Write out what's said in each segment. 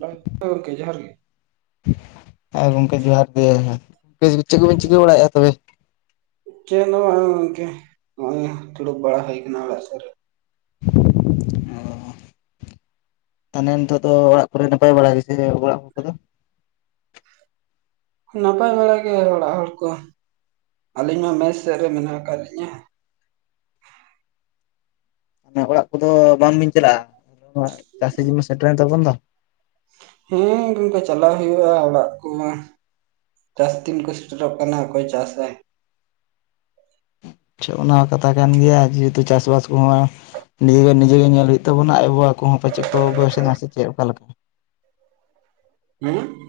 [unintelligible] ᱜᱚᱢᱠᱮ ᱡᱚᱦᱟᱨ ᱜᱮ ᱦᱮᱸ ᱜᱚᱝᱠᱮ ᱡᱚᱦᱟᱨ ᱜᱮ, ᱪᱮᱫ ᱠᱚᱵᱤᱱ ᱪᱤᱠᱟᱹ ᱵᱟᱲᱟᱭᱮᱫᱼᱟ ᱛᱚᱵᱮ? ᱪᱮᱫ ᱦᱚ ᱵᱟᱝ ᱜᱚᱢᱠᱮ ᱱᱚᱜ-ᱚᱭ ᱫᱩᱲᱩᱵ ᱵᱟᱲᱟ ᱦᱩᱭ ᱠᱟᱱᱟ ᱚᱲᱟᱜ ᱥᱩᱨ ᱨᱮ᱾ [inaudible] ᱛᱟᱦᱚᱞᱮ ᱱᱤᱛᱳᱜ ᱫᱚ ᱚᱲᱟᱜ ᱠᱚᱨᱮ ᱱᱟᱯᱟᱭ ᱵᱟᱲᱟ ᱜᱮᱥᱮ ᱚᱲᱟᱜ ᱦᱚᱲ ᱠᱚᱫᱚ? ᱱᱟᱯᱟᱭ ᱵᱟᱲᱟ ᱜᱮ ᱚᱲᱟᱜ ᱦᱚᱲ ᱠᱚ, ᱟᱹᱞᱤᱧ ᱢᱟ ᱢᱮᱥ ᱥᱮᱫ ᱨᱮ ᱢᱮᱱᱟᱜ ᱠᱟᱫ ᱞᱤᱧᱟᱹ᱾ ᱚᱲᱟᱜ ᱠᱚᱫᱚ ᱵᱟᱝ ᱵᱤᱱ ᱪᱟᱞᱟᱜᱼᱟ? ᱪᱟᱹᱥᱤ ᱡᱤᱵᱚᱱ ᱥᱮᱴᱮᱨᱮᱱ ᱛᱟᱵᱚᱱ ᱫᱚ᱾ ᱦᱮᱸ ᱜᱚᱝᱠᱮ ᱪᱟᱞᱟᱣ ᱦᱩᱭᱩᱜᱼᱟ ᱚᱲᱟᱜ ᱠᱚ ᱢᱟ᱾ ᱪᱟᱥ ᱫᱤᱱ ᱠᱚ ᱥᱮᱴᱮᱨᱚᱜ ᱠᱟᱱᱟ ᱚᱠᱚᱭ ᱪᱟᱥ ᱟᱭ᱾ ᱟᱪᱪᱷᱟ, ᱚᱱᱟ ᱦᱚᱸ ᱠᱟᱛᱷᱟ ᱠᱟᱱ ᱜᱮᱭᱟ ᱡᱮᱦᱮᱛᱩ ᱪᱟᱥᱵᱟᱥ ᱠᱚᱦᱚᱸ ᱱᱤᱡᱮᱨ ᱱᱤᱡᱮᱜᱮ ᱧᱮᱞ ᱦᱩᱭᱩᱜ ᱛᱟᱵᱚᱱᱟ ᱟᱭᱚ ᱵᱟᱵᱟ ᱠᱚ ᱦᱚᱸ ᱯᱟᱪᱮᱫ ᱠᱚ [unintelligible] ᱥᱮ ᱪᱮᱫ ᱚᱠᱟ ᱞᱮᱠᱟ ᱦᱮᱸ?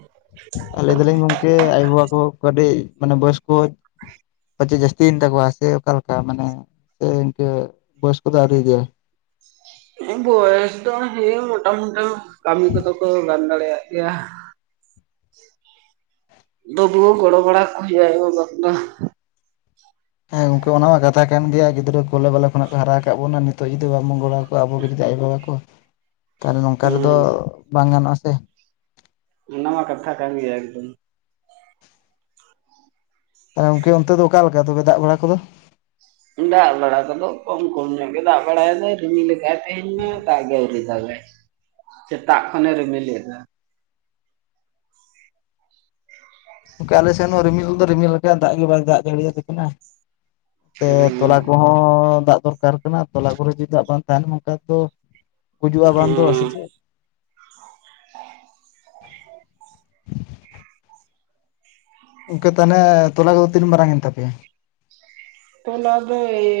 ᱟ ᱞᱟᱹᱭ ᱫᱟᱞᱤᱧ ᱜᱚᱢᱠᱮ ᱟᱭᱳ-ᱵᱟᱵᱟ ᱠᱚ ᱠᱟᱹᱴᱤᱡ ᱢᱟᱱᱮ ᱵᱚᱭᱚᱥᱠᱚ ᱯᱟᱪᱮ ᱡᱟᱹᱥᱛᱤᱭᱮᱱ ᱛᱟᱠᱚᱣᱟ ᱥᱮ ᱚᱠᱟᱞᱮᱠᱟ ᱢᱟᱱᱮ ᱥᱮ ᱤᱱᱠᱟᱹ ᱵᱚᱭᱚᱥ ᱠᱚ ᱫᱚ [unintelligible] ᱵᱚᱭᱚᱥ ᱫᱚ ᱦᱮᱸ ᱢᱚᱴᱟ-ᱢᱚᱴᱟ ᱠᱟᱹᱢᱤ ᱠᱚᱫᱚ ᱠᱚ ᱜᱟᱱ ᱫᱟᱲᱮᱭᱟᱜ ᱜᱮᱭᱟ᱾ [unintelligible] ᱜᱚᱲᱚ ᱵᱟᱲᱟ ᱠᱚ ᱦᱩᱭᱩᱜᱼᱟ [unintelligible] ᱦᱮᱸ ᱜᱚᱢᱠᱮ ᱚᱱᱟ ᱢᱟ ᱠᱟᱛᱷᱟ ᱠᱟᱱ ᱜᱮᱭᱟ ᱜᱤᱫᱽᱨᱟᱹ ᱠᱳᱞᱮ ᱵᱟᱞᱮ ᱠᱷᱚᱱᱟᱜ ᱠᱚ ᱦᱟᱨᱟ ᱠᱟᱜ ᱵᱚᱱᱟ, ᱱᱤᱛᱚᱜ ᱡᱩᱫᱤ ᱵᱟᱵᱚᱱ ᱜᱚᱲᱚ ᱟᱠᱚᱣᱟ ᱟᱵᱳ ᱵᱷᱤᱛᱨᱤ ᱨᱮ ᱟᱭᱳ-ᱵᱟᱵᱟ ᱠᱚ [inaudible] ᱛᱟᱦᱚᱞᱮ ᱱᱚᱝᱠᱟ ᱨᱮᱫᱚ ᱦᱮᱸ ᱵᱟᱝ ᱜᱟᱱᱚᱜᱼᱟ ᱥᱮ ᱚᱱᱟ ᱢᱟ ᱠᱟᱛᱷᱟ ᱠᱟᱱ ᱜᱮᱭᱟ ᱮᱜᱫᱚᱢ ᱛᱟᱦᱞᱮ ᱚᱱᱛᱮ ᱫᱚ ᱚᱠᱟ ᱞᱮᱠᱟ ᱛᱚᱵᱮ ᱫᱟᱜᱽ ᱵᱟᱲᱟ ᱠᱚᱫᱚ ᱫᱟᱜᱽ ᱵᱟᱲᱟ ᱠᱚᱫᱚ ᱠᱚᱢ ᱠᱚᱢ ᱧᱚᱜ ᱜᱮ ᱫᱟᱜᱽ ᱵᱟᱲᱟᱭᱮᱫᱟᱭ ᱨᱤᱢᱤᱞ ᱠᱟᱜᱼᱟᱭ ᱛᱮᱦᱮᱧ ᱢᱟ ᱛᱟᱜ ᱜᱮ ᱟᱹᱣᱨᱤ ᱫᱟᱜᱟᱭ ᱥᱮᱛᱟᱜ ᱠᱷᱚᱱᱮ ᱨᱤᱢᱤᱞᱮᱫ ᱨᱮᱦᱚ ᱜᱚᱝᱠᱮ ᱟᱞᱮᱥᱮᱫᱱ ᱦᱚᱸ ᱨᱤᱢᱤᱞ ᱫᱚ ᱨᱤᱢᱤᱞ ᱠᱟᱜᱼᱟᱭ ᱫᱟᱜᱽ ᱜᱮ ᱵᱟᱭ ᱫᱟᱜᱽ ᱡᱟᱹᱲᱤ ᱭᱟᱞᱮ ᱠᱟᱱᱟ᱾ ᱛᱮ ᱛᱚᱞᱟ ᱦᱩᱸ ᱠᱚᱦᱚᱸ ᱫᱟᱜᱽ ᱫᱚᱨᱠᱟᱨ ᱠᱟᱱᱟ᱾ ᱛᱚᱞᱟ ᱠᱚᱨᱮ ᱡᱩᱫᱤ ᱫᱟᱜᱽ ᱵᱟᱝ ᱛᱟᱦᱮᱱ ᱚᱱᱠᱟ ᱫᱚ ᱜᱩᱡᱩᱜᱼᱟ ᱵᱟᱝ ᱫᱚ ᱥᱮ ᱦᱮᱸ ᱪᱮᱫ? [unintelligible] ᱚᱱᱠᱮ ᱛᱟᱱᱮ ᱛᱚᱞᱟ ᱠᱚᱫᱚ ᱛᱤᱱ ᱢᱟᱨᱟᱝ ᱮᱱ ᱛᱟᱯᱮᱭᱟ? ᱛᱚᱞᱟ ᱫᱚ ᱮᱭ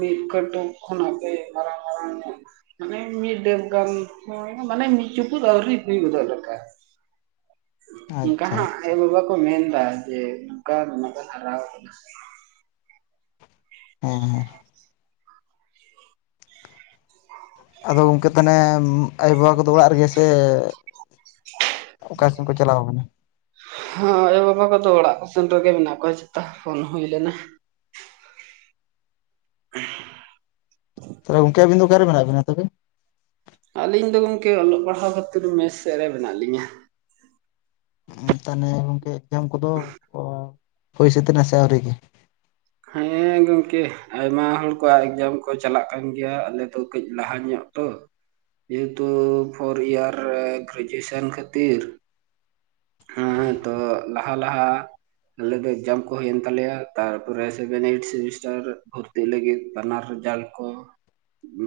ᱢᱤᱫ ᱠᱟᱹᱴᱩᱠ ᱠᱷᱚᱱᱟᱜ ᱜᱮ ᱢᱟᱨᱟᱝ ᱢᱟᱨᱟᱝ ᱧᱚᱜ ᱢᱟᱱᱮ ᱢᱤᱫ ᱰᱮᱵᱽ ᱜᱟᱱ ᱢᱟᱱᱮ ᱢᱤᱫ ᱪᱩᱯᱩᱫᱽ ᱟᱹᱣᱨᱤ ᱦᱩᱭ [unintelligible] ᱞᱮᱠᱟ ᱚᱱᱠᱟ ᱟᱪᱪᱷᱟ ᱦᱟᱸᱜ ᱟᱪᱪᱷᱟ ᱟᱭᱳᱼᱵᱟᱵᱟ ᱠᱚ ᱢᱮᱱ ᱫᱟ ᱡᱮ ᱱᱳᱝᱠᱟ ᱦᱟᱨᱟ ᱣᱟᱠᱟᱱᱟ᱾ ᱦᱮᱸ ᱦᱮᱸ [inaudible] ᱟᱫᱚ ᱜᱚᱝᱠᱮ ᱛᱟᱱᱮ ᱟᱭᱳᱼᱵᱟᱵᱟ ᱠᱚᱫᱚ ᱚᱲᱟᱜ ᱨᱮᱜᱮ ᱥᱮ ᱚᱠᱟ ᱥᱮᱱ ᱠᱚ ᱪᱟᱞᱟᱣ ᱟᱠᱟᱱᱟ? ᱦᱳᱸ ᱟᱭᱳᱼᱵᱟᱵᱟ ᱠᱚᱫᱚ ᱚᱲᱟᱜ ᱥᱮᱱ ᱨᱮᱜᱮ ᱢᱮᱱᱟᱜ ᱠᱚᱣᱟ ᱡᱷᱚᱛᱚ, ᱯᱷᱳᱱ ᱦᱩᱭ ᱞᱮᱱᱟ᱾ ᱛᱟᱵᱮ ᱜᱚᱝᱠᱮ ᱟᱹᱵᱤᱱ ᱫᱚ ᱚᱠᱟ ᱨᱮ ᱢᱮᱱᱟᱜ ᱵᱮᱱᱟ ᱛᱚᱵᱮ ᱟᱹᱞᱤᱧ ᱫᱚ ᱜᱚᱝᱠᱮ ᱚᱞᱚᱜ ᱯᱟᱲᱦᱟᱣ ᱠᱷᱟᱹᱛᱤᱨ ᱢᱮᱥ ᱥᱮᱜ ᱨᱮ ᱢᱮᱱᱟᱜ ᱞᱤᱧᱟᱹ᱾ ᱛᱟᱱᱮ ᱜᱚᱝᱠᱮ ᱮᱠᱡᱟᱢ ᱠᱚᱫᱚ ᱦᱩᱭ ᱥᱟᱹᱛ ᱱᱟ ᱥᱮ ᱟᱹᱣᱨᱤ ᱜᱮ ᱦᱮᱸ ᱜᱚᱝᱠᱮ ᱟᱭᱢᱟ ᱦᱚᱲ ᱠᱚᱣᱟᱜ ᱮᱠᱡᱟᱢ ᱠᱚ ᱪᱟᱞᱟᱜ ᱠᱟᱱ ᱜᱮᱭᱟ ᱟᱞᱮᱚ ᱠᱟᱹᱡᱽ ᱞᱟᱦᱟ ᱧᱚᱜ ᱛᱚ ᱡᱮᱦᱮᱛᱩ ᱯᱷᱳᱨ ᱤᱭᱟᱨ ᱜᱨᱮᱡᱩᱣᱮᱥᱟᱱ ᱠᱷᱟᱹᱛᱤᱨ ᱦᱮᱸ ᱛᱚ ᱞᱟᱦᱟ ᱞᱟᱦᱟ ᱟᱞᱮ ᱫᱚ ᱮᱠᱡᱟᱢ ᱠᱚ ᱦᱩᱭᱮᱱ ᱛᱟᱞᱮᱭᱟ ᱛᱟᱨᱯᱚᱨᱮ ᱥᱮᱵᱷᱮᱱ ᱮᱭᱤᱴ ᱥᱮᱢᱤᱥᱴᱟᱨ ᱠᱚ ᱛᱤ ᱞᱟᱹᱜᱤᱫ ᱵᱟᱱᱟᱨ ᱨᱮᱡᱟᱞᱴ ᱠᱚ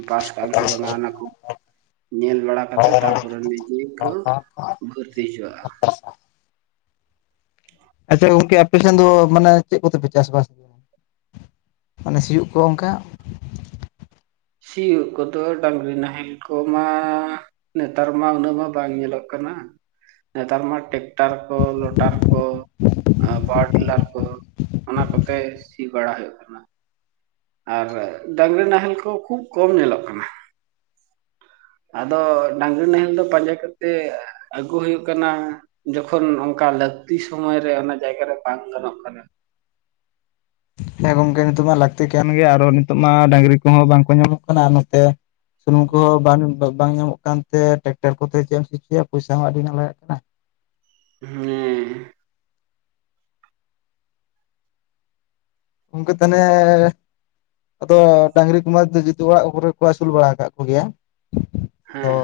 ᱯᱟᱥ ᱠᱟᱜ ᱟᱢ ᱥᱮ ᱵᱟᱝᱟ ᱚᱱᱟ ᱠᱚ ᱧᱮᱞ ᱵᱟᱲᱟ ᱠᱟᱛᱮᱜ ᱛᱟᱯᱚᱨᱮ ᱱᱤᱡᱮ ᱠᱚ ᱵᱷᱚᱨᱛᱤ ᱦᱚᱪᱚᱼᱟ᱾ ᱟᱪᱪᱷᱟ ᱜᱚᱝᱠᱮ ᱟᱯᱮᱥᱮᱱ ᱫᱚ ᱢᱟᱱᱮ ᱪᱮᱫ ᱠᱚᱛᱮᱯᱮ ᱪᱟᱥ ᱵᱟᱥ ᱜᱮᱭᱟ? ᱢᱟᱱᱮ ᱥᱤᱭᱩᱜ ᱠᱚ ᱳᱝᱠᱟ᱾ ᱥᱤᱭᱩᱜ ᱠᱚᱫᱚ ᱰᱟᱝᱜᱽᱨᱤ ᱱᱟᱦᱮᱞ ᱠᱚᱢᱟ ᱱᱮᱛᱟᱨ ᱢᱟ ᱩᱱᱟᱹᱜ ᱢᱟ ᱵᱟᱝ ᱧᱮᱞᱚᱜ ᱠᱟᱱᱟ᱾ ᱱᱮᱛᱟᱨ ᱢᱟ ᱴᱮᱠᱴᱟᱨ ᱠᱚ ᱞᱚᱴᱟᱨ ᱠᱚ ᱟᱸ ᱯᱟᱦᱚᱨᱴᱮᱞᱟᱨ ᱠᱚ ᱚᱱᱟ ᱠᱚᱛᱮ ᱥᱤ ᱵᱟᱲᱟ ᱦᱩᱭᱩᱜ ᱠᱟᱱᱟ᱾ ᱟᱨ ᱰᱟᱝᱜᱽᱨᱤ ᱱᱟᱦᱮᱞ ᱠᱚ ᱠᱷᱩᱵ ᱠᱚᱢ ᱧᱮᱞᱚᱜ ᱠᱟᱱᱟ᱾ ᱟᱫᱚ ᱰᱟᱝᱜᱽᱨᱤ ᱱᱟᱦᱮᱞ ᱫᱚ ᱯᱟᱧᱡᱟ ᱠᱟᱛᱮᱜ ᱟᱹᱜᱩ ᱦᱩᱭᱩᱜ ᱠᱟᱱᱟ ᱡᱚᱠᱷᱚᱱ ᱚᱱᱠᱟ ᱞᱟᱹᱠᱛᱤ ᱥᱚᱢᱚᱭᱨᱮ ᱚᱱᱟ ᱡᱟᱭᱜᱟᱨᱮ ᱵᱟᱝ ᱜᱟᱱᱚᱜ ᱠᱟᱱᱟ᱾ ᱦᱮᱸ ᱜᱚᱝᱠᱮ ᱱᱤᱛᱚᱜ ᱢᱟ ᱞᱟᱹᱠᱛᱤ ᱠᱟᱱ ᱜᱮᱭᱟ ᱟᱨᱚ ᱱᱤᱛᱚᱜ ᱢᱟ ᱰᱟᱹᱝᱜᱽᱨᱤ ᱠᱚᱦᱚᱸ ᱵᱟᱝᱠᱚ ᱧᱟᱢᱚᱜ ᱠᱟᱱᱟ ᱟᱨ ᱱᱚᱛᱮ ᱥᱩᱱᱩᱢ ᱠᱚ ᱵᱟᱝ ᱵᱟᱝ ᱧᱟᱢᱚᱜ ᱠᱟᱱ ᱛᱮ ᱴᱮᱠᱴᱟᱨ ᱠᱚᱛᱮ ᱪᱮᱫ ᱮᱢ ᱥᱤ ᱦᱚᱪᱚᱭᱟ ᱯᱚᱭᱥᱟ ᱦᱚᱸ ᱟᱹᱰᱤ ᱜᱟᱱ ᱞᱟᱜᱟᱜ ᱠᱟᱱᱟ᱾ ᱦᱮᱸ ᱜᱚᱝᱠᱮ ᱛᱟᱦᱞᱮ ᱟᱫᱚ ᱰᱟᱹᱝᱨᱤ ᱠᱚᱢᱟ ᱡᱚᱛᱚ ᱚᱲᱟᱜ ᱠᱚᱨᱮ ᱠᱚ ᱟᱹᱥᱩᱞ ᱵᱟᱲᱟ ᱟᱠᱟᱫ ᱠᱚᱜᱮᱭᱟ ᱟᱫᱚ ᱦᱮᱸ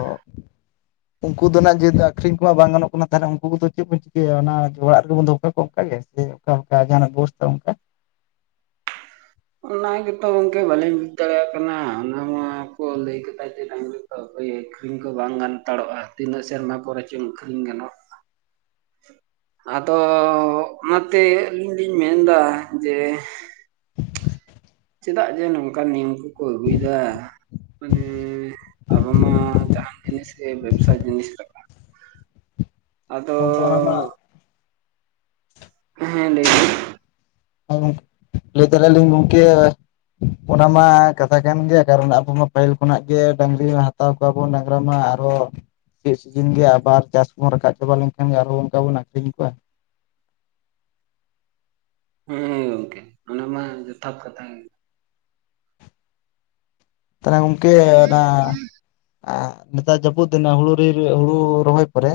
ᱩᱱᱠᱩ ᱫᱚ ᱱᱟᱸᱜ ᱡᱮᱦᱮᱛᱩ ᱟᱠᱷᱨᱤᱧ ᱠᱚᱢᱟ ᱵᱟᱝ ᱜᱟᱱᱚᱜ ᱠᱟᱱᱟ ᱛᱟᱦᱮᱱᱟ ᱩᱱᱠᱩ ᱠᱚᱫᱚ ᱪᱮᱫ ᱵᱚᱱ ᱪᱤᱠᱟᱹᱭᱟ ᱚᱱᱟ ᱚᱲᱟᱜ ᱨᱮᱜᱮ ᱵᱚᱱ ᱫᱚ ᱠᱟᱠᱚ ᱚᱱᱠᱟ ᱜᱮ ᱥᱮ ᱠᱟᱞᱠᱟ ᱡᱟᱦᱟᱱᱟᱜ ᱵᱮᱵᱚᱥᱛᱷᱟ ᱚᱱᱠᱟ ᱚᱱᱟ ᱜᱮᱛᱚ ᱜᱚᱝᱠᱮ ᱵᱟᱹᱞᱮᱧ ᱵᱩᱡᱽ ᱫᱟᱲᱮᱭᱟᱜ ᱠᱟᱱᱟ ᱚᱱᱟ ᱢᱟ ᱠᱚ ᱞᱟᱹᱭ ᱠᱟᱫᱟ ᱡᱮ ᱰᱟᱹᱝᱨᱤ ᱦᱳᱭ ᱟᱹᱠᱷᱨᱤᱧ ᱠᱚ ᱵᱟᱝ ᱜᱟᱱ ᱦᱟᱛᱟᱲᱚᱜᱼᱟ ᱛᱤᱱᱟᱹᱜ ᱥᱮᱨᱢᱟ ᱯᱚᱨᱮ ᱪᱚᱝ ᱟᱹᱠᱷᱨᱤᱧ ᱜᱟᱱᱚᱜ ᱟᱫᱚ ᱚᱱᱟ ᱛᱮ ᱟᱹᱞᱤᱧ ᱞᱤᱧ ᱢᱮᱱ ᱮᱫᱟ ᱡᱮ ᱪᱮᱫᱟᱜ ᱡᱮ ᱱᱚᱝᱠᱟᱱ ᱱᱤᱭᱚᱢ ᱠᱚᱠᱚ ᱟᱹᱜᱩᱭᱮᱫᱟ᱾ ᱢᱟᱱᱮ ᱟᱵᱚ ᱢᱟ ᱡᱟᱦᱟᱱ ᱡᱤᱱᱤᱥ ᱜᱮ ᱵᱮᱵᱽᱥᱟ ᱡᱤᱱᱤᱥ ᱞᱮᱠᱟ᱾ ᱟᱫᱚ ᱚᱱᱠᱟ ᱢᱟᱱᱟᱜ ᱢᱟ [unintelligible] ᱦᱮᱸ ᱞᱟᱹᱭ ᱵᱤᱱ ᱦᱮᱸ ᱜᱚᱝᱠᱮ ᱞᱟᱹᱭ ᱫᱟᱲᱮᱭᱟᱜᱼᱟ ᱞᱤᱧ ᱜᱚᱝᱠᱮ, ᱚᱱᱟ ᱢᱟ ᱠᱟᱛᱷᱟ ᱠᱟᱱ ᱜᱮ ᱠᱟᱨᱚᱱ ᱟᱵᱚ ᱢᱟ ᱯᱟᱹᱦᱤᱞ ᱠᱷᱚᱱᱟᱜ ᱜᱮ ᱰᱟᱹᱝᱨᱤ ᱢᱟ ᱦᱟᱛᱟᱣ ᱠᱚᱣᱟ ᱵᱚᱱ ᱰᱟᱝᱨᱟ ᱢᱟ ᱟᱨᱚ ᱠᱤᱪᱷᱩ ᱫᱤᱱᱜᱮ ᱜᱮ ᱟᱵᱟᱨ ᱪᱟᱥ ᱠᱚᱦᱚᱸ ᱨᱟᱠᱟᱵ ᱪᱟᱵᱟ ᱞᱮᱱᱠᱷᱟᱱ ᱜᱮ ᱟᱨᱚ ᱚᱱᱠᱟ ᱵᱚᱱ ᱟᱠᱷᱨᱤᱧ ᱠᱚᱣᱟ᱾ ᱦᱮᱸ, ᱜᱚᱝᱠᱮ ᱚᱱᱟ ᱢᱟ ᱡᱚᱛᱷᱟᱛ ᱠᱟᱛᱷᱟ ᱜᱮ᱾ ᱛᱟᱦᱚᱞᱮ ᱜᱚᱝᱠᱮ ᱚᱱᱟ ᱟᱨ ᱱᱮᱛᱟᱨ ᱡᱟᱹᱯᱩᱫ ᱫᱤᱱᱟ ᱦᱩᱲᱩ ᱦᱩᱲᱩ ᱨᱚᱦᱚᱭ ᱯᱚᱨᱮ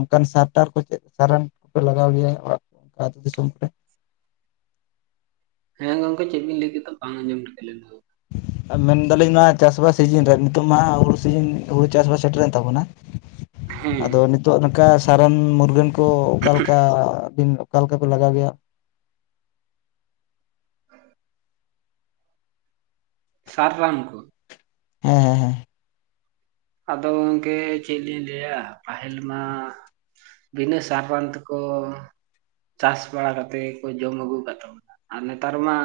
ᱚᱱᱠᱟᱱ ᱥᱟᱨ ᱴᱟᱨ ᱠᱚ ᱪᱮᱫ ᱥᱟᱨ ᱮᱢ ᱠᱚᱯᱮ ᱞᱟᱜᱟᱣ ᱜᱮᱭᱟ ᱟᱹᱛᱩ ᱫᱤᱥᱚᱢ ᱠᱚᱨᱮ? ᱦᱮᱸ ᱜᱚᱝᱠᱮ ᱪᱮᱫ ᱵᱤᱱ ᱞᱟᱹᱭ ᱠᱮᱫᱟ ᱵᱟᱝ ᱟᱸᱡᱚᱢ ᱴᱷᱤᱠᱟᱹ ᱞᱮᱱ ᱫᱚ? ᱢᱮᱱ ᱫᱟᱞᱤᱧ ᱱᱚᱣᱟ ᱪᱟᱥ ᱵᱟᱥ ᱥᱤᱡᱤᱱ ᱨᱮ, ᱱᱤᱛᱚᱜ ᱢᱟ ᱦᱩᱲᱩ ᱥᱤᱡᱤᱱ ᱦᱩᱲᱩ ᱪᱟᱥ ᱵᱟᱥ ᱥᱮᱴᱮᱨᱮᱱ ᱛᱟᱵᱚᱱᱟ᱾ [inaudible] ᱟᱫᱚ ᱱᱤᱛᱚᱜ ᱱᱚᱝᱠᱟ ᱥᱟᱨᱟᱱ ᱢᱩᱨᱜᱟᱹᱱ ᱠᱚ ᱚᱠᱟ ᱞᱮᱠᱟ? ᱫᱤᱱ ᱚᱠᱟ ᱞᱮᱠᱟ ᱯᱮ ᱞᱟᱜᱟᱣ ᱜᱮᱭᱟ? [inaudible] ᱥᱟᱨ ᱨᱟᱱ ᱠᱚ? ᱦᱮᱸ, ᱦᱮᱸ, ᱦᱮᱸ, ᱟᱫᱚ ᱜᱚᱝᱠᱮ ᱪᱮᱫ ᱞᱤᱧ ᱞᱟᱹᱭᱟ ᱯᱟᱦᱤᱞ ᱢᱟ ᱵᱤᱱᱟᱹ ᱥᱟᱨᱵᱟᱱ ᱛᱮᱠᱚ ᱪᱟᱥ ᱵᱟᱲᱟ ᱠᱟᱛᱮ ᱜᱮᱠᱚ ᱡᱚᱢ ᱟᱹᱜᱩ ᱟᱠᱟᱜ ᱛᱟᱵᱚᱱᱟ ᱟᱨ ᱱᱮᱛᱟᱨ ᱢᱟ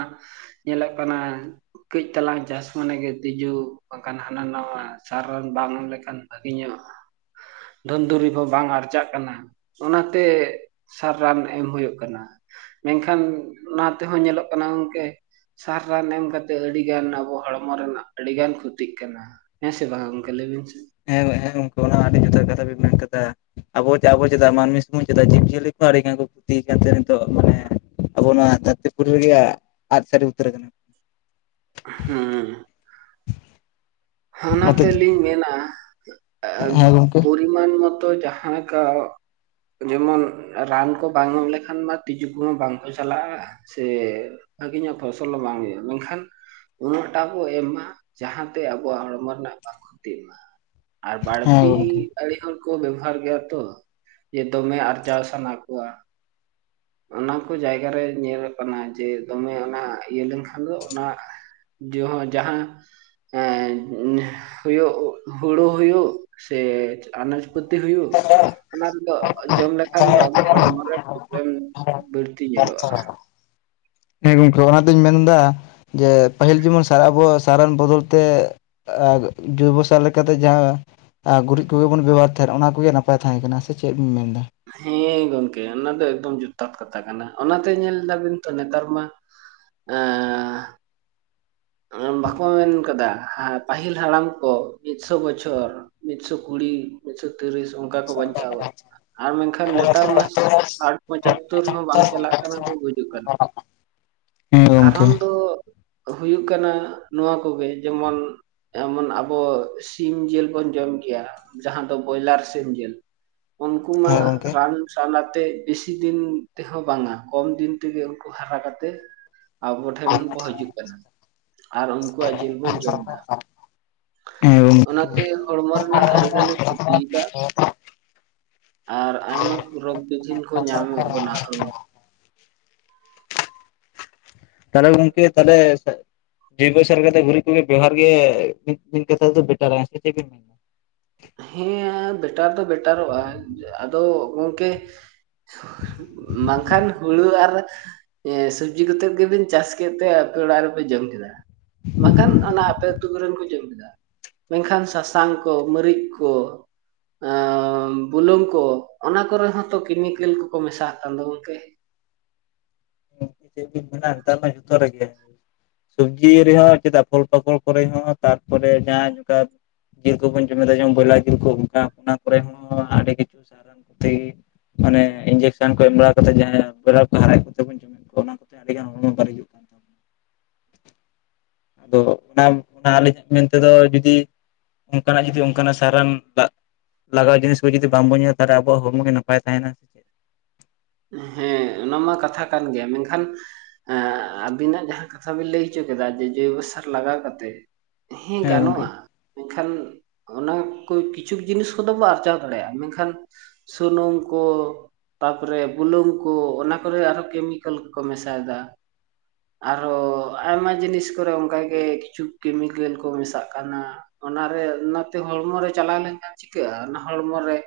ᱧᱮᱞᱚᱜ ᱠᱟᱱᱟ ᱠᱟᱹᱡ ᱛᱟᱞᱟᱝ ᱪᱟᱥ ᱢᱟᱱᱮ ᱜᱮ ᱛᱤᱡᱩ ᱵᱟᱝ ᱠᱷᱟᱱ ᱦᱟᱱᱟ ᱱᱟᱣᱟ ᱥᱟᱨ ᱨᱟᱱ ᱵᱟᱝ ᱮᱢ ᱞᱮᱠᱷᱟᱱ ᱵᱷᱟᱹᱜᱤ ᱧᱚᱜ, ᱫᱷᱚᱱ ᱫᱩᱨᱤᱵ ᱦᱚᱸ ᱵᱟᱝ ᱟᱨᱡᱟᱜ ᱠᱟᱱᱟ ᱾ ᱚᱱᱟᱛᱮ ᱥᱟᱨ ᱨᱟᱱ ᱮᱢ ᱦᱳᱭᱳᱜ ᱠᱟᱱᱟ ᱾ ᱢᱮᱱᱠᱷᱟᱱ ᱚᱱᱟ ᱛᱮᱦᱚᱸ ᱧᱮᱞᱚᱜ ᱠᱟᱱᱟ ᱜᱚᱝᱠᱮ ᱥᱟᱨ ᱨᱟᱱ ᱮᱢ ᱠᱟᱛᱮ ᱟᱹᱰᱤ ᱜᱟᱱ ᱟᱵᱚ ᱦᱚᱲᱢᱚ ᱨᱮᱱᱟᱜ ᱟᱹᱰᱤ ᱜᱟᱱ ᱠᱷᱚᱛᱤᱜ ᱠᱟᱱᱟ ᱦᱮᱸᱥᱮ ᱵᱟᱝ? ᱠᱮ ᱞᱟᱹᱭ ᱵᱮᱱ ᱥᱮ ᱦᱮᱸ, ᱦᱮᱸ, ᱜᱚᱝᱠᱮ ᱚᱱᱟ ᱟᱹᱰᱤ ᱡᱚᱛᱷᱟᱛ ᱠᱟᱛᱷᱟ ᱵᱤᱱ ᱢᱮᱱ ᱠᱟᱫᱟ᱾ ᱟᱵᱚ, ᱟᱵᱚ ᱪᱮᱫᱟᱜ ᱢᱟᱹᱱᱢᱤ ᱥᱩᱫᱷᱩ, ᱪᱮᱫᱟᱜ ᱡᱤᱵᱽ ᱡᱤᱭᱟᱹᱞᱤ ᱠᱚᱣᱟᱜ ᱟᱹᱰᱤ ᱜᱟᱱ ᱠᱚ ᱠᱷᱩᱛᱤ ᱠᱟᱱ ᱛᱮ ᱱᱤᱛᱚᱜ ᱢᱟᱱᱮ ᱟᱵᱚ ᱱᱚᱣᱟ ᱫᱷᱟᱹᱨᱛᱤ ᱯᱩᱨᱤ ᱨᱮᱜᱮ ᱟᱫ ᱥᱟᱹᱨᱤ ᱩᱛᱟᱹᱨ ᱠᱟᱱᱟ᱾ ᱦᱩᱸ, ᱦᱟᱱᱟ ᱱᱚᱛᱮ ᱛᱮᱞᱤᱧ ᱢᱮᱱᱟ, ᱦᱮᱸ ᱜᱚᱝᱠᱮ ᱯᱚᱨᱤᱢᱟᱱ ᱢᱚᱛᱚ ᱡᱟᱦᱟᱸ ᱠᱚ ᱡᱮᱢᱚᱱ ᱨᱟᱱ ᱠᱚ ᱵᱟᱝ ᱮᱢ ᱞᱮᱠᱷᱟᱱ ᱢᱟ, ᱛᱤᱡᱩ ᱠᱚᱦᱚᱸ ᱵᱟᱝ ᱠᱚ ᱪᱟᱞᱟᱜ-ᱟ, ᱥᱮ ᱵᱷᱟᱹᱜᱤ ᱧᱚᱜ ᱯᱷᱚᱥᱚᱞ ᱦᱚᱸ ᱵᱟᱝ ᱦᱳᱭᱳᱜᱼᱟ᱾ ᱢᱮᱱᱠᱷᱟᱱ ᱩᱱᱟᱹᱜ ᱴᱟᱜ ᱵᱚ ᱮᱢ ᱢᱟ ᱡᱟᱦᱟᱸ ᱛᱮ ᱟᱵᱚ ᱟᱵᱚᱣᱟᱜ ᱦᱚᱲᱢᱚ ᱨᱮᱱᱟᱜ ᱵᱟᱝ ᱠᱷᱚᱛᱤᱜ ᱢᱟ, ᱟᱨ ᱦᱮᱸ ᱵᱟᱹᱲᱛᱤ ᱜᱚᱝᱠᱮ ᱟᱹᱰᱤ ᱦᱚᱲ ᱠᱚ ᱵᱮᱵᱚᱦᱟᱨ ᱜᱮᱭᱟ ᱛᱚ, ᱡᱮ ᱫᱚᱢᱮ ᱟᱨᱡᱟᱣ ᱥᱟᱱᱟ ᱠᱚᱣᱟ᱾ ᱚᱱᱟ ᱠᱚ ᱡᱟᱭᱜᱟ ᱨᱮ ᱧᱮᱞ ᱠᱟᱱᱟ ᱡᱮ, ᱫᱚᱢᱮ ᱚᱱᱟ ᱤᱭᱟᱹ ᱞᱮᱱᱠᱷᱟᱱ ᱫᱚ ᱚᱱᱟ ᱡᱚ ᱦᱚᱸ ᱡᱟᱦᱟᱸ ᱦᱮᱸ, ᱦᱳᱭᱳᱜ, ᱦᱳᱲᱳ ᱦᱳᱭᱳᱜ ᱥᱮ ᱟᱱᱟᱡᱽ ᱠᱷᱚᱛᱤ ᱦᱳᱭᱳᱜ, ᱚᱱᱟ ᱨᱮᱫᱚ ᱡᱚᱢ ᱞᱮᱠᱷᱟᱱ ᱫᱚ ᱟᱵᱚ ᱦᱚᱲᱢᱚ ᱨᱮ ᱯᱨᱚᱵᱞᱮᱢ ᱵᱟᱹᱲᱛᱤ ᱧᱮᱞᱚᱜᱼᱟ᱾ ᱦᱮᱸ ᱜᱚᱢᱠᱮ ᱚᱱᱟᱛᱤᱧ ᱢᱮᱱᱫᱟ, ᱡᱮ ᱯᱟᱹᱦᱤᱞ ᱡᱮᱢᱚᱱ ᱥᱟᱨ ᱨᱟᱱ ᱟᱵᱚ ᱥᱟᱨ ᱨᱟᱱ ᱵᱚᱫᱚᱞ ᱛᱮ ᱟᱨ ᱡᱳᱭᱵᱚ ᱥᱟᱨ ᱞᱮᱠᱟᱛᱮ ᱡᱟᱦᱟᱸ ᱟᱨ ᱜᱩᱨᱤᱡ ᱠᱚᱜᱮ ᱵᱚᱱ ᱵᱮᱵᱚᱦᱟᱨ ᱛᱟᱦᱮᱸᱫ, ᱚᱱᱟ ᱠᱚᱜᱮ ᱱᱟᱯᱟᱭ ᱛᱟᱦᱮᱸ ᱠᱟᱱᱟ ᱥᱮ ᱪᱮᱫ ᱵᱤᱱ ᱢᱮᱱᱫᱟ? ᱦᱮᱸ ᱜᱚᱢᱠᱮ ᱚᱱᱟ ᱫᱚ ᱮᱠᱫᱚᱢ ᱡᱚᱛᱷᱟᱛ ᱠᱟᱛᱷᱟ ᱠᱟᱱᱟ, ᱚᱱᱟᱛᱮ ᱧᱮᱞ ᱫᱟᱵᱤᱱ ᱛᱚ ᱱᱮᱛᱟᱨ ᱢᱟ ᱮᱸ, ᱵᱟᱠᱚ ᱢᱮᱱᱠᱟᱫᱟ, ᱯᱟᱹᱦᱤᱞ ᱦᱟᱲᱟᱢ ᱠᱚ ᱮᱠᱥᱚ ᱵᱚᱪᱷᱚᱨ ᱢᱤᱫᱥᱚ ᱠᱩᱲᱤ, ᱢᱤᱫᱥᱚ ᱛᱤᱨᱤᱥ, ᱚᱱᱠᱟ ᱠᱚ ᱵᱟᱧᱪᱟᱣᱟ ᱟᱨ ᱢᱮᱱᱠᱷᱟᱱ ᱱᱮᱛᱟᱨ ᱢᱟ ᱥᱟᱴ ᱯᱚᱪᱟᱛ ᱛᱩᱨ ᱦᱚᱸ ᱵᱟᱝ ᱪᱟᱞᱟᱜ ᱠᱟᱱᱟ ᱠᱚ ᱜᱩᱡᱩᱜ ᱠᱟᱱᱟ᱾ ᱦᱮᱸ ᱜᱚᱝᱠᱮ ᱠᱟᱨᱚᱱ ᱫᱚᱜ ᱦᱩᱭᱩᱜ ᱠᱟᱱᱟ ᱱᱚᱣᱟ ᱠᱚᱜᱮ ᱡᱮᱢᱚᱱ ᱮᱢᱚᱱ ᱟᱵᱚ ᱥᱤᱢ ᱡᱤᱞ ᱵᱚᱱ ᱡᱚᱢ ᱜᱮᱭᱟ, ᱡᱟᱦᱟᱸ ᱫᱚ ᱵᱚᱭᱞᱟᱨ ᱥᱤᱢ ᱡᱤᱞ, ᱩᱱᱠᱩ ᱦᱮᱸ ᱢᱟᱜ ᱜᱚᱝᱠᱮ ᱨᱟᱱ- ᱨᱟᱱ ᱟᱛᱮ ᱵᱤᱥᱤ ᱫᱤᱱ ᱛᱮᱦᱚᱸ ᱵᱟᱝ ᱟ ᱠᱚᱢ ᱫᱤᱱ ᱛᱮᱜᱮ ᱩᱱᱠᱩ ᱦᱟᱨᱟ ᱠᱟᱛᱮ ᱟᱵᱚ ᱴᱷᱮᱱ ᱠᱚ ᱦᱟᱡᱩᱜ ᱠᱟᱱᱟ ᱟᱨ ᱩᱱᱠᱩᱣᱟᱜ ᱡᱤᱞ ᱵᱚᱱ ᱡᱚᱢ ᱮᱫᱟ᱾ ᱦᱮᱸ ᱜᱚᱝᱠᱮ ᱚᱱᱟᱛᱮ ᱦᱚᱲᱢᱚ ᱨᱮᱱᱟᱜ ᱟᱹᱰᱤ ᱜᱟᱱᱮ ᱠᱷᱩᱛᱤ ᱭᱮᱫᱟ, ᱟᱨ ᱟᱭᱢᱟᱠ ᱨᱳᱜ ᱵᱤᱡᱤᱱ ᱠᱚ ᱧᱟᱢᱮᱫ ᱵᱚᱱᱟ ᱦᱟᱺᱲᱩ᱾ ᱛᱟᱦᱚᱞᱮ ᱜᱚᱢᱠᱮ ᱛᱟᱞᱮ ᱥᱮᱫ ᱡᱩᱭᱵᱚ ᱥᱟᱨ ᱠᱟᱛᱮ ᱜᱩᱨᱤᱡ ᱠᱚᱜᱮ ᱵᱮᱵᱦᱟᱨ ᱜᱮ, [unintelligible] ᱵᱮᱴᱟ ᱨᱟᱸᱥᱟ ᱪᱮᱫ ᱮ ᱢᱮᱱ᱾ ᱦᱮᱸ ᱭᱟ ᱵᱮᱴᱟᱨ ᱫᱚ ᱵᱮᱴᱟᱨᱚᱜᱼᱟ ᱟᱫᱚ ᱜᱚᱢᱠᱮ [inaudible] ᱵᱟᱝᱠᱷᱟᱱ ᱦᱩᱲᱩ ᱟᱨ ᱦᱮᱸᱭᱮ ᱥᱩᱵᱽᱡᱤ ᱠᱚᱛᱮᱫ ᱜᱮᱵᱤᱱ ᱪᱟᱥ ᱠᱮᱛ ᱛᱮ ᱟᱯᱮ ᱚᱲᱟᱜ ᱨᱮᱯᱮ ᱡᱚᱢ ᱠᱮᱫᱟ, ᱵᱟᱝᱠᱷᱟᱱ ᱚᱱᱟ ᱟᱯᱮ ᱟᱹᱛᱩ ᱠᱚᱨᱮᱱ ᱠᱚ ᱡᱚᱢ ᱠᱮᱫᱟ, ᱢᱮᱱᱠᱷᱟᱱ ᱥᱟᱥᱟᱝ ᱠᱚ ᱢᱟᱹᱨᱤᱠ ᱠᱚ ᱦᱮᱸ ᱚ ᱵᱩᱞᱩᱝ ᱠᱚ ᱚᱱᱟ ᱠᱚᱨᱮ ᱦᱚᱸᱛᱚ ᱠᱮᱢᱤᱠᱮᱞ ᱠᱚᱠᱚ ᱢᱮᱥᱟᱜ ᱟᱜ ᱠᱟᱱ ᱫᱚ ᱜᱚᱢᱠᱮ, [unintelligible] ᱪᱮᱫ ᱵᱤᱱ ᱢᱮᱱᱟ ᱱᱮᱛᱟᱨ ᱢᱟ ᱡᱚᱛᱚ ᱨᱮᱜᱮ ᱾ ᱥᱩᱵᱽᱡᱤ ᱨᱮᱦᱚᱸ ᱪᱮᱫᱟᱜ ᱯᱷᱚᱞ ᱯᱟᱠᱚᱲ ᱠᱚᱨᱮ ᱦᱚᱸ ᱛᱟᱨᱯᱚᱨᱮ ᱡᱟᱦᱟᱸ ᱡᱚᱠᱟᱛ ᱡᱤᱞ ᱠᱚᱵᱚᱱ ᱡᱚᱢ ᱮᱫᱟ ᱡᱚᱢ ᱵᱷᱚᱨ ᱞᱟᱡ ᱡᱤᱞ ᱠᱚ [inaudible] ᱚᱱᱟ ᱠᱚᱨᱮ ᱦᱚᱸ ᱟᱹᱰᱤ ᱠᱤᱪᱷᱩ ᱥᱟᱦᱨᱟᱣ [unintelligible] ᱢᱟᱱᱮ ᱤᱧᱡᱮᱠᱥᱳᱱ ᱠᱚ ᱮᱢ ᱵᱟᱲᱟ ᱠᱟᱛᱮ ᱡᱟᱦᱟᱸ ᱵᱚᱭᱞᱟᱨ ᱠᱚ ᱥᱟᱭᱮᱫ ᱠᱚᱛᱮ ᱵᱚᱱ ᱡᱚᱢᱮᱫ ᱠᱚᱣᱟ ᱚᱱᱟ ᱠᱚᱛᱮ ᱟᱹᱰᱤ ᱜᱟᱱ ᱦᱚᱲᱢᱚ ᱵᱟᱹᱲᱤᱡᱚᱜᱼ ᱟᱫᱚ ᱚᱱᱟ ᱚᱱᱟ ᱟᱹᱞᱤᱧᱟᱜ ᱢᱮᱱ ᱛᱮᱫᱚ ᱟᱹᱰᱤᱫᱤᱱ ᱚᱱᱠᱟᱱᱟᱜ ᱡᱩᱫᱤ ᱚᱱᱠᱟᱱᱟᱜ ᱥᱟᱨᱟᱱ ᱞᱟᱜ- ᱞᱟᱜᱟᱣ ᱡᱤᱱᱤᱥ ᱠᱚ ᱡᱩᱫᱤ ᱵᱟᱝ ᱵᱚᱱ ᱧᱩᱛᱟᱨᱟᱜᱼᱟ, ᱟᱵᱳᱣᱟᱜ ᱦᱚᱲᱢᱚ ᱜᱮ ᱱᱟᱯᱟᱭ ᱛᱟᱦᱮᱸᱱᱟ᱾ ᱦᱮᱸ ᱚᱱᱟ ᱢᱟ ᱠᱟᱛᱷᱟ ᱠᱟᱱ ᱜᱮᱭᱟ ᱢᱮᱱᱠᱷᱟᱱ ᱦᱮᱸ ᱟᱹᱵᱤᱱᱟᱜ ᱡᱟᱦᱟᱸ ᱠᱟᱛᱷᱟ ᱵᱤᱱ ᱞᱟᱹᱭ ᱦᱚᱪᱚ ᱠᱮᱫᱟ ᱡᱮ, ᱡᱳ ᱡᱳᱭ ᱵᱚᱥᱟᱨ ᱞᱟᱜᱟᱣ ᱠᱟᱛᱮ ᱦᱮᱸ ᱜᱟᱱᱚᱜᱼᱟ᱾ ᱢᱮᱸᱠᱷᱟᱱ ᱚᱱᱟ ᱠᱩᱭ ᱠᱤᱪᱷᱩᱠ ᱡᱤᱱᱤᱥ ᱠᱚᱫᱚ ᱵᱚ ᱟᱨᱡᱟᱣ ᱫᱟᱲᱮᱭᱟᱜᱼᱟ ᱢᱮᱱᱠᱷᱟᱱ, ᱥᱩᱱᱩᱢ ᱠᱚ ᱯᱚᱨᱮ ᱵᱩᱞᱩᱝ ᱠᱚ ᱚᱱᱟ ᱠᱚᱨᱮ ᱟᱨᱦᱚ ᱠᱮᱢᱤᱠᱮᱞ ᱠᱚᱠᱚ ᱢᱮᱥᱟᱭᱮᱫᱟ᱾ ᱟᱨᱦᱚ ᱟᱭᱢᱟ ᱡᱤᱱᱤᱥ ᱠᱚᱨᱮ ᱚᱸᱠᱟᱜᱮ ᱠᱤᱪᱷᱩᱠ ᱠᱮᱢᱤᱠᱮᱞ ᱠᱚ ᱢᱮᱥᱟᱜ ᱠᱟᱱᱟ, ᱚᱱᱟᱨᱮ ᱚᱱᱟᱛᱮ ᱦᱚᱲᱢᱚ ᱨᱮ ᱪᱟᱞᱟᱣ ᱞᱮᱱᱠᱷᱟᱱ ᱪᱤᱠᱟᱹᱜᱼᱟ, ᱚᱱᱟ ᱦᱚᱲᱢᱚ ᱨᱮ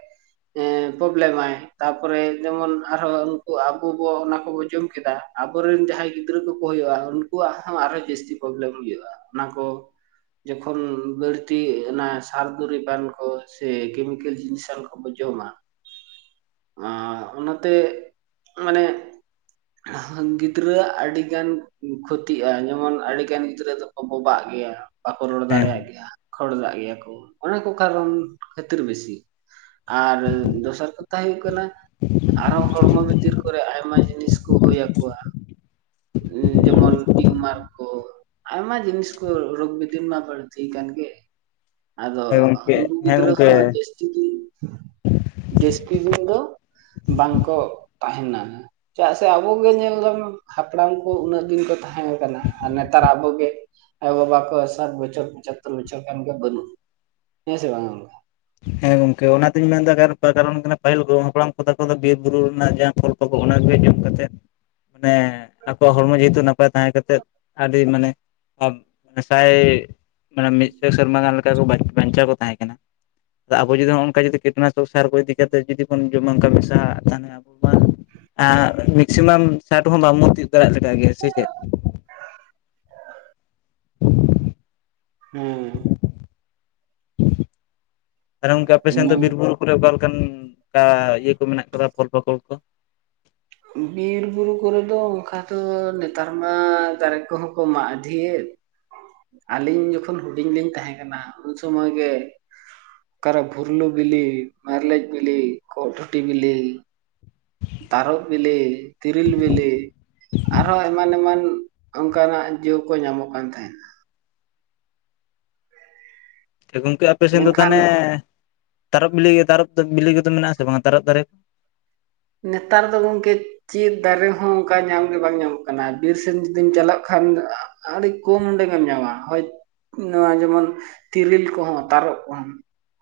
ᱦᱮᱸ ᱯᱚᱵᱮᱞᱮ ᱢᱟᱭ ᱛᱟᱯᱚᱨᱮ ᱡᱮᱢᱚᱱ ᱟᱨᱦᱚ ᱩᱱᱠᱩ ᱟᱵᱚ ᱵᱚ ᱚᱱᱟ ᱠᱚᱵᱚ ᱡᱚᱢ ᱠᱮᱫᱟ, ᱟᱵᱚᱨᱤᱱ ᱡᱟᱦᱟᱸᱭ ᱜᱤᱫᱽᱨᱟᱹ ᱠᱚᱠᱚ ᱦᱩᱭᱩᱜᱼᱟ, ᱩᱱᱩᱠ- ᱩᱠᱩᱣᱟᱜ ᱦᱚᱸ ᱟᱨᱦᱚᱸ ᱡᱟᱹᱥᱛᱤ ᱯᱨᱚᱵᱚᱞᱚᱢ ᱦᱩᱭᱩᱜᱼᱟ, ᱚᱱᱟ ᱠᱚ ᱡᱚᱠᱷᱚᱱ ᱵᱟᱹᱲᱛᱤ ᱚᱱᱟ ᱥᱟᱨ ᱯᱩᱨᱤ ᱵᱟᱱ ᱠᱚ ᱥᱮ ᱠᱮᱢᱤᱠᱮᱞ ᱡᱤᱱᱤᱥ ᱟᱱ ᱠᱚᱵᱚ ᱡᱚᱢᱟ, ᱟᱸ ᱚᱱᱟᱛᱮᱜ ᱢᱟᱱᱮ ᱦᱟᱝ ᱜᱤᱫᱽᱨᱟᱹ ᱟᱜ ᱟᱹᱰᱤᱜᱟᱱ ᱠᱷᱩᱛᱤᱜᱼᱟ, ᱡᱮᱢᱚᱱ ᱟᱹᱰᱤᱜᱟᱱ ᱜᱤᱫᱽᱨᱟᱹ ᱫᱚᱠᱚ ᱵᱚᱵᱟᱜ ᱜᱮᱭᱟ᱾ ᱵᱟᱠᱚ ᱨᱚᱲ ᱫᱟᱲᱮᱭᱟᱜ ᱦᱮᱸ ᱜᱮᱭᱟ ᱠᱷᱚᱲᱫᱟᱜ ᱜᱮᱭᱟᱜ ᱠᱚ ᱚᱱᱟᱠᱚ ᱠᱟᱨᱚᱱ ᱠᱷᱟᱹᱛᱤᱨ ᱵᱮᱥᱤ᱾ ᱟᱨ ᱫᱚᱥᱟᱨ ᱠᱟᱛᱷᱟ ᱦᱩᱭᱩᱜ ᱠᱟᱱᱟ, ᱟᱨᱦᱚ ᱦᱚᱲᱢᱚ ᱵᱷᱤᱛᱤᱨ ᱠᱚᱨᱮ ᱟᱭᱢᱟ ᱡᱤᱱᱤᱥ ᱠᱚ ᱦᱩᱭ ᱭᱟᱠᱚᱣᱟ᱾ ᱩᱸ ᱡᱮᱢᱚᱱ ᱴᱤᱭᱩ ᱢᱟᱨ ᱠᱚ, ᱟᱭᱢᱟ ᱡᱤᱱᱤᱥ ᱠᱚ ᱨᱳᱜᱽ ᱵᱤᱫᱤᱱ ᱨᱮᱱᱟᱜ ᱵᱟᱹᱨᱫᱷᱤ ᱠᱟᱱ ᱜᱮ᱾ ᱟᱫᱚ ᱦᱮᱸ ᱦᱮᱸ ᱜᱚᱝᱠᱮ ᱩᱱᱠᱩ ᱦᱮᱸ ᱜᱤᱫᱽᱨᱟᱹ ᱜᱚᱝᱠᱮ ᱦᱚᱸ ᱡᱟᱹᱥ- ᱪᱤᱫᱤᱝ, ᱰᱮᱥᱠᱤ ᱫᱤᱱ ᱫᱚ, ᱵᱟᱝᱠᱚᱜ ᱛᱟᱦᱮᱸᱱᱟ, ᱪᱮᱫᱟᱜ ᱥᱮ ᱟᱵᱚ ᱜᱮ ᱧᱮᱞ ᱫᱚᱝ ᱦᱟᱯᱲᱟᱢ ᱠᱚ ᱩᱱᱟᱹᱜ ᱫᱤᱱ ᱠᱚ ᱛᱟᱦᱮᱸ ᱭᱟᱠᱟᱱᱟ ᱟᱨ ᱱᱮᱛᱟᱨ ᱟᱵᱚᱜᱮ ᱟᱭᱳᱼᱵᱟᱵᱟ ᱠᱚ ᱥᱟᱛ ᱵᱚᱪᱷᱚᱨ ᱯᱚᱪᱷᱟᱛ ᱛᱚᱨ ᱵᱚᱪᱷᱚᱨ ᱠᱷᱟᱱ ᱜᱮ ᱵᱟᱹᱱᱩᱜ, ᱦᱮᱸᱥᱮ ᱵᱟᱝᱼᱟ, ᱜᱚᱝᱠᱮ ᱾ ᱦᱮᱸ ᱜᱚᱝᱠᱮ ᱚᱱᱟᱛᱤᱧ ᱢᱮᱱ ᱮᱫᱟ ᱠᱟᱨᱚ ᱯᱟ ᱠᱟᱨᱚᱱ ᱠᱟᱱᱟ ᱯᱟᱹᱦᱤᱞ ᱠᱚ ᱦᱟᱯᱲᱟᱢ ᱠᱚ ᱛᱟᱠᱚ ᱫᱚ ᱵᱤᱨ ᱵᱩᱨᱩ ᱨᱮᱱᱟᱜ ᱡᱟᱝ ᱯᱷᱚᱞ ᱛᱚᱜᱚ ᱚᱱᱟ ᱱᱤᱭᱟᱹ ᱡᱚᱢ ᱠᱟᱛᱮᱫ ᱱᱮ ᱟᱠᱚᱣᱟᱜ ᱦᱚᱲᱢᱚ ᱡᱮᱦᱮᱛᱩ ᱱᱟᱯᱟᱭ ᱛᱟᱦᱮᱸ ᱠᱟᱛᱮᱫ ᱟᱹᱰᱤ ᱢᱟᱱᱮ ᱥᱟᱭ ᱢᱟᱱᱮ ᱢᱤᱫᱥᱟᱭ ᱥᱮᱨᱢᱟ ᱜᱟᱱ ᱞᱮᱠᱟ ᱠᱚ ᱵᱟᱧᱪᱟᱣ ᱠᱚ ᱛᱟᱦᱮᱸ ᱠᱟᱱᱟ ᱟᱵᱚ ᱡᱩᱫᱤ ᱱᱚᱼᱚ ᱱᱚᱠᱟ ᱠᱤᱴᱱᱟᱥᱚᱠ ᱥᱟᱨ ᱠᱚ ᱤᱫᱤ ᱠᱟᱛᱮ ᱡᱩᱫᱤ ᱵᱚᱱ ᱡᱚᱢᱚᱱᱠᱟ ᱢᱮᱥᱟᱜ ᱠᱷᱟᱱ ᱢᱮᱠᱥᱤᱢᱟᱢ ᱥᱟᱴ ᱦᱚᱸ ᱵᱟᱢ ᱛᱤᱭᱩᱜ ᱫᱟᱲᱮ ᱞᱮᱠᱟ ᱜᱮ ᱥᱮ ᱪᱮᱫ ᱦᱩᱸ ᱟᱨ ᱦᱚᱸ ᱚᱝᱠᱟ ᱟᱯᱮ ᱥᱮᱫ ᱫᱚ ᱵᱤᱨ ᱵᱩᱨᱩ ᱠᱚᱨᱮ ᱚᱠᱟᱞ ᱞᱮᱠᱟᱱ ᱠᱟ ᱤᱭᱟᱹ ᱠᱚ ᱢᱮᱱᱟᱜ ᱠᱟᱫᱟ ᱯᱷᱚᱞᱼᱯᱷᱟᱠᱚᱲ ᱠᱚ ᱵᱤᱨ ᱵᱩᱨᱩ ᱠᱚᱨᱮᱫᱚ ᱚᱱᱠᱟ ᱫᱚ ᱱᱮᱛᱟᱨ ᱢᱟ ᱫᱟᱨᱮ ᱠᱚᱦᱚᱸ ᱠᱚ ᱢᱟᱜᱫᱷᱤᱭᱮᱫ ᱟᱹᱞᱤᱧ ᱡᱚᱠᱷᱚᱱ ᱦᱩᱰᱤᱧ ᱞᱤᱧ ᱛᱟᱦᱮᱸ ᱠᱟᱱᱟ ᱩᱱ ᱥᱚᱢᱚᱭ ᱜᱮ ᱚᱠᱟᱨᱮ ᱵᱷᱩᱨᱞᱩ ᱵᱤᱞᱤ ᱢᱟᱨᱟᱞᱮᱡᱽ ᱵᱤᱞᱤ ᱠᱚᱜ ᱴᱩᱴᱤ ᱵᱤᱞᱤ ᱛᱟᱨᱚᱯ ᱵᱤᱞᱤ ᱛᱤᱨᱤᱞ ᱵᱤᱞᱤ ᱟᱨᱦᱚᱸ ᱮᱢᱟᱱ ᱮᱢᱟᱱ ᱚᱱᱠᱟᱱᱟᱜ ᱡᱚ ᱠᱚ ᱧᱟᱢᱚᱜ ᱠᱟᱱ ᱛᱟᱦᱮᱱᱟ ᱜᱚᱢᱠᱮ ᱟᱯᱮ ᱥᱮᱱ ᱫᱚ ᱛᱟᱱᱮ ᱢᱮᱱᱠᱷᱟᱱ ᱛᱟᱨᱚᱯ ᱵᱤᱞᱤ ᱛᱟᱨᱯ ᱵᱤᱞᱤ ᱜᱮᱛᱚ ᱢᱮᱱᱟᱜᱼᱟ ᱟᱥᱮ ᱵᱟᱝᱟ ᱛᱟᱨᱚᱯ ᱫᱟᱨᱮ ᱱᱮᱛᱟᱨ ᱫᱚ ᱜᱚᱢᱠᱮ ᱪᱮᱫ ᱫᱟᱨᱮ ᱦᱚᱸ ᱚᱱᱠᱟ ᱧᱟᱢᱜᱮ ᱵᱟᱝ ᱧᱟᱢᱚᱜ ᱠᱟᱱᱟ ᱵᱤᱨ ᱥᱮᱱ ᱡᱩᱫᱤᱢ ᱪᱟᱞᱟᱜ ᱠᱷᱟᱱ ᱟᱹᱰᱤ ᱠᱚᱢ ᱩᱰᱮᱜᱮᱢ ᱧᱟᱢᱟ ᱦᱳᱭ ᱱᱚᱣᱟ ᱡᱮᱢᱚᱱ ᱛᱤᱨᱤᱞ ᱠᱚᱦᱚᱸ ᱛᱟᱨᱚᱵ ᱠᱚᱦᱚᱸ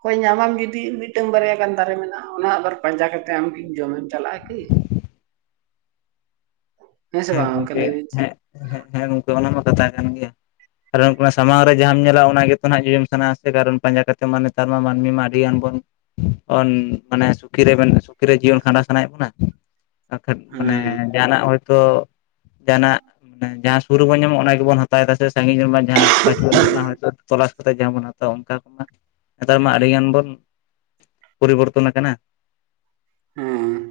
ᱦᱚᱭ ᱧᱟᱢᱟᱢ ᱡᱩᱫᱤ ᱢᱤᱫᱴᱟᱝ ᱵᱟᱨᱭᱟ ᱜᱟᱱ ᱫᱟᱨᱮ ᱢᱮᱱᱟᱜᱼᱟ ᱚᱱᱟ ᱟᱵᱟᱨ ᱯᱟᱸᱡᱟ ᱠᱟᱛᱮ ᱟᱢᱜᱤᱧ ᱡᱚᱢᱟ ᱪᱟᱞᱟᱜᱼᱟ ᱠᱤ ᱦᱮᱸᱥᱮ ᱦᱮᱸ ᱵᱟᱝ ᱚᱱᱠᱟ ᱞᱟᱹᱭ ᱜᱚᱝᱠᱮ ᱦᱮᱸ ᱦᱮᱸ ᱦᱮᱸ ᱜᱚᱝᱠᱮ ᱚᱱᱟ ᱢᱟ ᱠᱟᱛᱷᱟ ᱠᱟᱱ ᱜᱮᱭᱟ ᱠᱟᱨᱚᱱ [unintelligible] ᱥᱟᱢᱟᱝ ᱨᱮ ᱡᱟᱦᱟᱸᱟᱢ ᱧᱮᱞᱟ ᱚᱱᱟ ᱜᱮᱛᱚ ᱦᱟᱸᱜ ᱡᱚᱡᱚᱢ ᱥᱟᱱᱟ ᱥᱮ ᱠᱟᱨᱚᱱ ᱯᱟᱸᱡᱟ ᱠᱟᱛᱮ ᱢᱟ ᱱᱮᱛᱟᱨ ᱢᱟ ᱢᱟᱹᱱᱢᱤ ᱢᱟ ᱟᱹᱰᱤ ᱜᱟᱱ ᱵᱚᱱ ᱢᱟᱱᱮ ᱥᱩᱠᱷᱤ ᱨᱮ ᱥᱩᱠᱷᱤ ᱨᱮ ᱡᱤᱭᱚᱱ ᱠᱷᱟᱸᱰᱟᱣ ᱥᱟᱱᱟᱭᱮᱫ ᱵᱚᱱᱟ ᱠᱷᱟᱱ ᱦᱮᱸ ᱢᱟᱱᱮ ᱡᱟᱦᱟᱱᱟᱜ ᱦᱳᱭᱛᱳ ᱡᱟᱦᱟᱱᱟᱜ ᱡᱟᱦᱟᱸ ᱵᱩᱨᱩ ᱵᱚᱱ ᱧᱟᱢᱚᱜᱼᱟ ᱜᱮᱵᱚᱱ ᱦᱟᱛᱟᱣᱮᱫᱟ ᱥᱮ ᱥᱟᱺᱜᱤᱧ ᱨᱮᱱᱢᱟ ᱡᱟᱦᱟᱸ ᱵᱟᱪᱩᱜ [unintelligible] ᱚᱱᱟ ᱦᱚᱭᱛᱳ ᱛᱚᱞᱟᱥ ᱡᱟᱦᱟᱸ ᱵᱚᱱ ᱦᱟᱛᱟᱣᱟ ᱚᱱᱠᱟ ᱠᱚᱢᱟ ᱱᱮᱛᱟᱨ ᱢᱟ ᱟᱹᱰᱤ ᱜᱟᱱ ᱵᱚᱱ ᱯᱚᱨᱤᱵᱚᱨᱛᱚᱱ ᱟᱠᱟᱱᱟ ᱦᱮᱸ